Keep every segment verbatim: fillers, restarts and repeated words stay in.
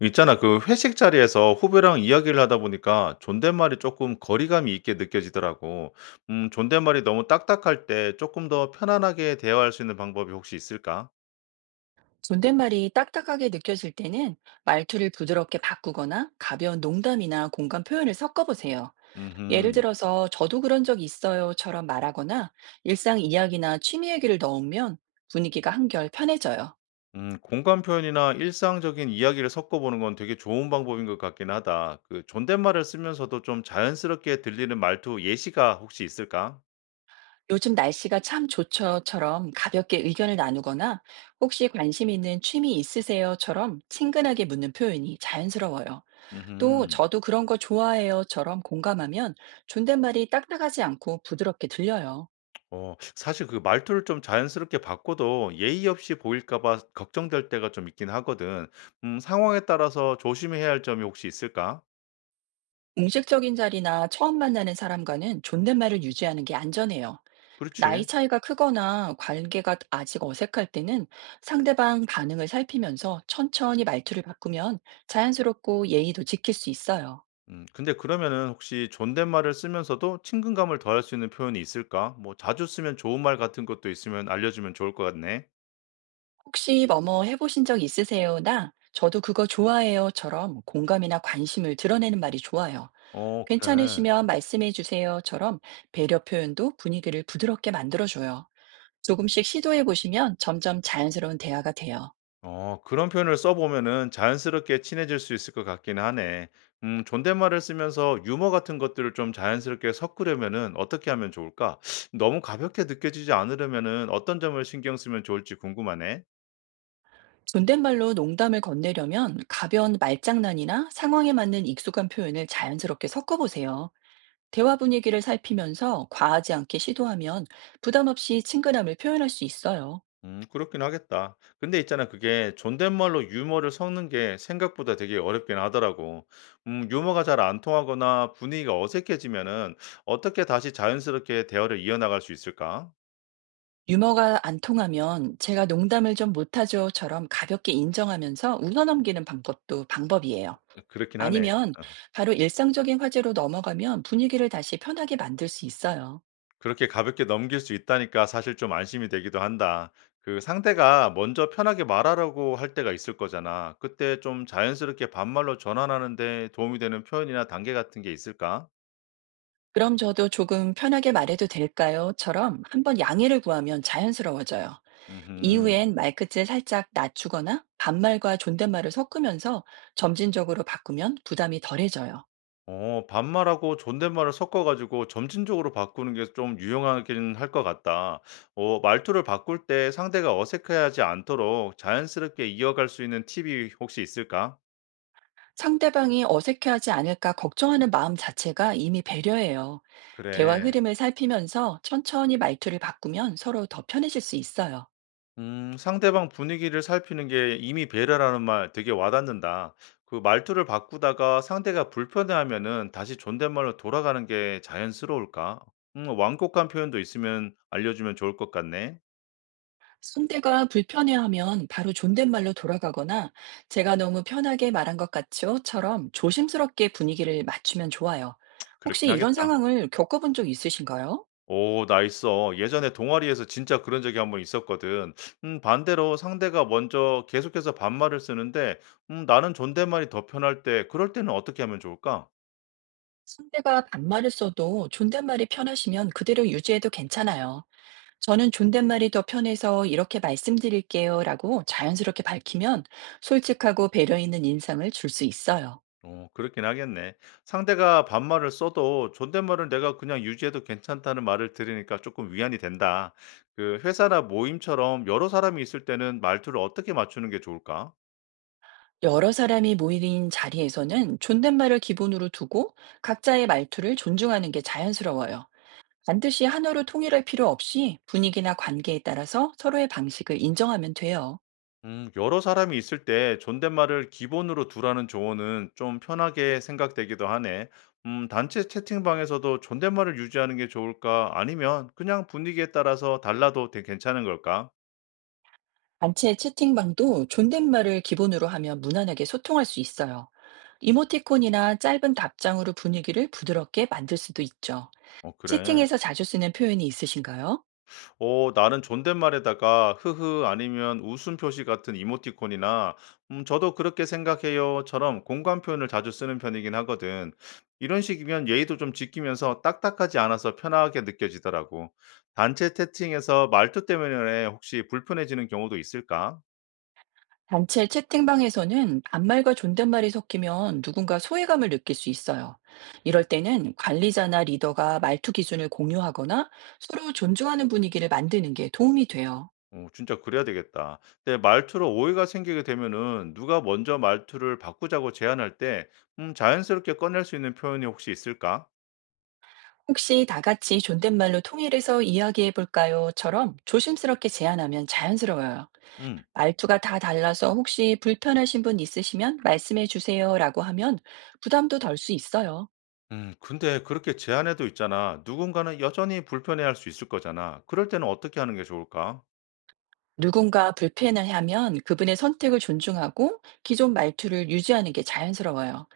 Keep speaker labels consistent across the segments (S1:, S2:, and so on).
S1: 있잖아, 그 회식 자리에서 후배랑 이야기를 하다 보니까 존댓말이 조금 거리감이 있게 느껴지더라고. 음, 존댓말이 너무 딱딱할 때 조금 더 편안하게 대화할 수 있는 방법이 혹시 있을까?
S2: 존댓말이 딱딱하게 느껴질 때는 말투를 부드럽게 바꾸거나 가벼운 농담이나 공감 표현을 섞어보세요. 예를
S1: 음흠.
S2: 들어서 저도 그런 적 있어요처럼 말하거나 일상 이야기나 취미 얘기를 넣으면 분위기가 한결 편해져요.
S1: 음, 공감 표현이나 일상적인 이야기를 섞어보는 건 되게 좋은 방법인 것 같긴 하다. 그 존댓말을 쓰면서도 좀 자연스럽게 들리는 말투 예시가 혹시 있을까?
S2: 요즘 날씨가 참 좋죠처럼 가볍게 의견을 나누거나 혹시 관심 있는 취미 있으세요처럼 친근하게 묻는 표현이 자연스러워요. 또
S1: 음흠.
S2: 저도 그런 거 좋아해요처럼 공감하면 존댓말이 딱딱하지 않고 부드럽게 들려요.
S1: 어 사실 그 말투를 좀 자연스럽게 바꿔도 예의 없이 보일까 봐 걱정될 때가 좀 있긴 하거든. 음 상황에 따라서 조심해야 할 점이 혹시 있을까?
S2: 공식적인 자리나 처음 만나는 사람과는 존댓말을 유지하는 게 안전해요. 나이
S1: 그렇지.
S2: 차이가 크거나 관계가 아직 어색할 때는 상대방 반응을 살피면서 천천히 말투를 바꾸면 자연스럽고 예의도 지킬 수 있어요.
S1: 음 근데 그러면은 혹시 존댓말을 쓰면서도 친근감을 더할 수 있는 표현이 있을까? 뭐 자주 쓰면 좋은 말 같은 것도 있으면 알려주면 좋을 것 같네.
S2: 혹시 뭐뭐 해보신 적 있으세요?나 저도 그거 좋아해요.처럼 공감이나 관심을 드러내는 말이 좋아요.
S1: 어, 그래.
S2: 괜찮으시면 말씀해 주세요.처럼 배려 표현도 분위기를 부드럽게 만들어줘요. 조금씩 시도해 보시면 점점 자연스러운 대화가 돼요.
S1: 어, 그런 표현을 써보면은 자연스럽게 친해질 수 있을 것 같긴 하네. 음, 존댓말을 쓰면서 유머 같은 것들을 좀 자연스럽게 섞으려면은 어떻게 하면 좋을까? 너무 가볍게 느껴지지 않으려면은 어떤 점을 신경 쓰면 좋을지 궁금하네.
S2: 존댓말로 농담을 건네려면 가벼운 말장난이나 상황에 맞는 익숙한 표현을 자연스럽게 섞어보세요. 대화 분위기를 살피면서 과하지 않게 시도하면 부담 없이 친근함을 표현할 수 있어요.
S1: 음, 그렇긴 하겠다. 근데 있잖아, 그게 존댓말로 유머를 섞는 게 생각보다 되게 어렵긴 하더라고. 음, 유머가 잘 안 통하거나 분위기가 어색해지면은 어떻게 다시 자연스럽게 대화를 이어나갈 수 있을까?
S2: 유머가 안 통하면 제가 농담을 좀 못하죠처럼 가볍게 인정하면서 웃어넘기는 방법도 방법이에요.
S1: 그렇긴 하네.
S2: 아니면
S1: 어.
S2: 바로 일상적인 화제로 넘어가면 분위기를 다시 편하게 만들 수 있어요.
S1: 그렇게 가볍게 넘길 수 있다니까 사실 좀 안심이 되기도 한다. 그 상대가 먼저 편하게 말하라고 할 때가 있을 거잖아. 그때 좀 자연스럽게 반말로 전환하는데 도움이 되는 표현이나 단계 같은 게 있을까?
S2: 그럼 저도 조금 편하게 말해도 될까요?처럼 한번 양해를 구하면 자연스러워져요.
S1: 음.
S2: 이후엔 말 끝을 살짝 낮추거나 반말과 존댓말을 섞으면서 점진적으로 바꾸면 부담이 덜해져요.
S1: 어, 반말하고 존댓말을 섞어가지고 점진적으로 바꾸는 게 좀 유용하긴 할 것 같다. 어, 말투를 바꿀 때 상대가 어색해하지 않도록 자연스럽게 이어갈 수 있는 팁이 혹시 있을까?
S2: 상대방이 어색해하지 않을까 걱정하는 마음 자체가 이미 배려예요. 대화
S1: 그래.
S2: 흐름을 살피면서 천천히 말투를 바꾸면 서로 더 편해질 수 있어요.
S1: 음, 상대방 분위기를 살피는 게 이미 배려라는 말 되게 와닿는다. 그 말투를 바꾸다가 상대가 불편해하면은 다시 존댓말로 돌아가는 게 자연스러울까? 음, 완곡한 표현도 있으면 알려주면 좋을 것 같네.
S2: 상대가 불편해하면 바로 존댓말로 돌아가거나 제가 너무 편하게 말한 것 같죠?처럼 조심스럽게 분위기를 맞추면 좋아요.
S1: 그렇긴
S2: 혹시 이런
S1: 하겠다.
S2: 상황을 겪어본 적 있으신가요?
S1: 오, 나 있어. 예전에 동아리에서 진짜 그런 적이 한번 있었거든. 음, 반대로 상대가 먼저 계속해서 반말을 쓰는데, 음, 나는 존댓말이 더 편할 때, 그럴 때는 어떻게 하면 좋을까?
S2: 상대가 반말을 써도 존댓말이 편하시면 그대로 유지해도 괜찮아요. 저는 존댓말이 더 편해서 이렇게 말씀드릴게요 라고 자연스럽게 밝히면 솔직하고 배려 있는 인상을 줄 수 있어요.
S1: 어 그렇긴 하겠네. 상대가 반말을 써도 존댓말을 내가 그냥 유지해도 괜찮다는 말을 들으니까 조금 위안이 된다. 그 회사나 모임처럼 여러 사람이 있을 때는 말투를 어떻게 맞추는 게 좋을까?
S2: 여러 사람이 모인 자리에서는 존댓말을 기본으로 두고 각자의 말투를 존중하는 게 자연스러워요. 반드시 한어로 통일할 필요 없이 분위기나 관계에 따라서 서로의 방식을 인정하면 돼요.
S1: 음, 여러 사람이 있을 때 존댓말을 기본으로 두라는 조언은 좀 편하게 생각되기도 하네. 음, 단체 채팅방에서도 존댓말을 유지하는 게 좋을까? 아니면 그냥 분위기에 따라서 달라도 되- 괜찮은 걸까?
S2: 단체 채팅방도 존댓말을 기본으로 하면 무난하게 소통할 수 있어요. 이모티콘이나 짧은 답장으로 분위기를 부드럽게 만들 수도 있죠.
S1: 어, 그래.
S2: 채팅에서 자주 쓰는 표현이 있으신가요?
S1: 오, 나는 존댓말에다가 "흐흐." 아니면 웃음 표시 같은 이모티콘이나 "음 저도 그렇게 생각해요."처럼 공감 표현을 자주 쓰는 편이긴 하거든. 이런 식이면 예의도 좀 지키면서 딱딱하지 않아서 편하게 느껴지더라고. 단체 채팅에서 말투 때문에 혹시 불편해지는 경우도 있을까?
S2: 단체 채팅방에서는 반말과 존댓말이 섞이면 누군가 소외감을 느낄 수 있어요. 이럴 때는 관리자나 리더가 말투 기준을 공유하거나 서로 존중하는 분위기를 만드는 게 도움이 돼요.
S1: 오, 진짜 그래야 되겠다. 근데 말투로 오해가 생기게 되면은 누가 먼저 말투를 바꾸자고 제안할 때 음 자연스럽게 꺼낼 수 있는 표현이 혹시 있을까?
S2: 혹시 다 같이 존댓말로 통일해서 이야기해 볼까요?처럼 조심스럽게 제안하면 자연스러워요.
S1: 음.
S2: 말투가 다 달라서 혹시 불편하신 분 있으시면 말씀해 주세요라고 하면 부담도 덜 수 있어요.
S1: 음, 근데 그렇게 제안해도 있잖아. 누군가는 여전히 불편해할 수 있을 거잖아. 그럴 때는 어떻게 하는 게 좋을까?
S2: 누군가 불편을 하면 그분의 선택을 존중하고 기존 말투를 유지하는 게 자연스러워요.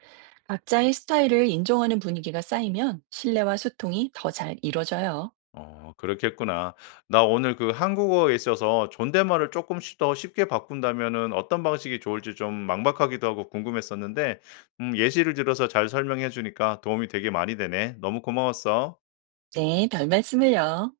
S2: 각자의 스타일을 인정하는 분위기가 쌓이면 신뢰와 소통이 더 잘 이루어져요.
S1: 어, 그렇겠구나. 나 오늘 그 한국어에 있어서 존댓말을 조금씩 더 쉽게 바꾼다면은 어떤 방식이 좋을지 좀 막막하기도 하고 궁금했었는데, 음, 예시를 들어서 잘 설명해 주니까 도움이 되게 많이 되네. 너무 고마웠어.
S2: 네, 별 말씀을요.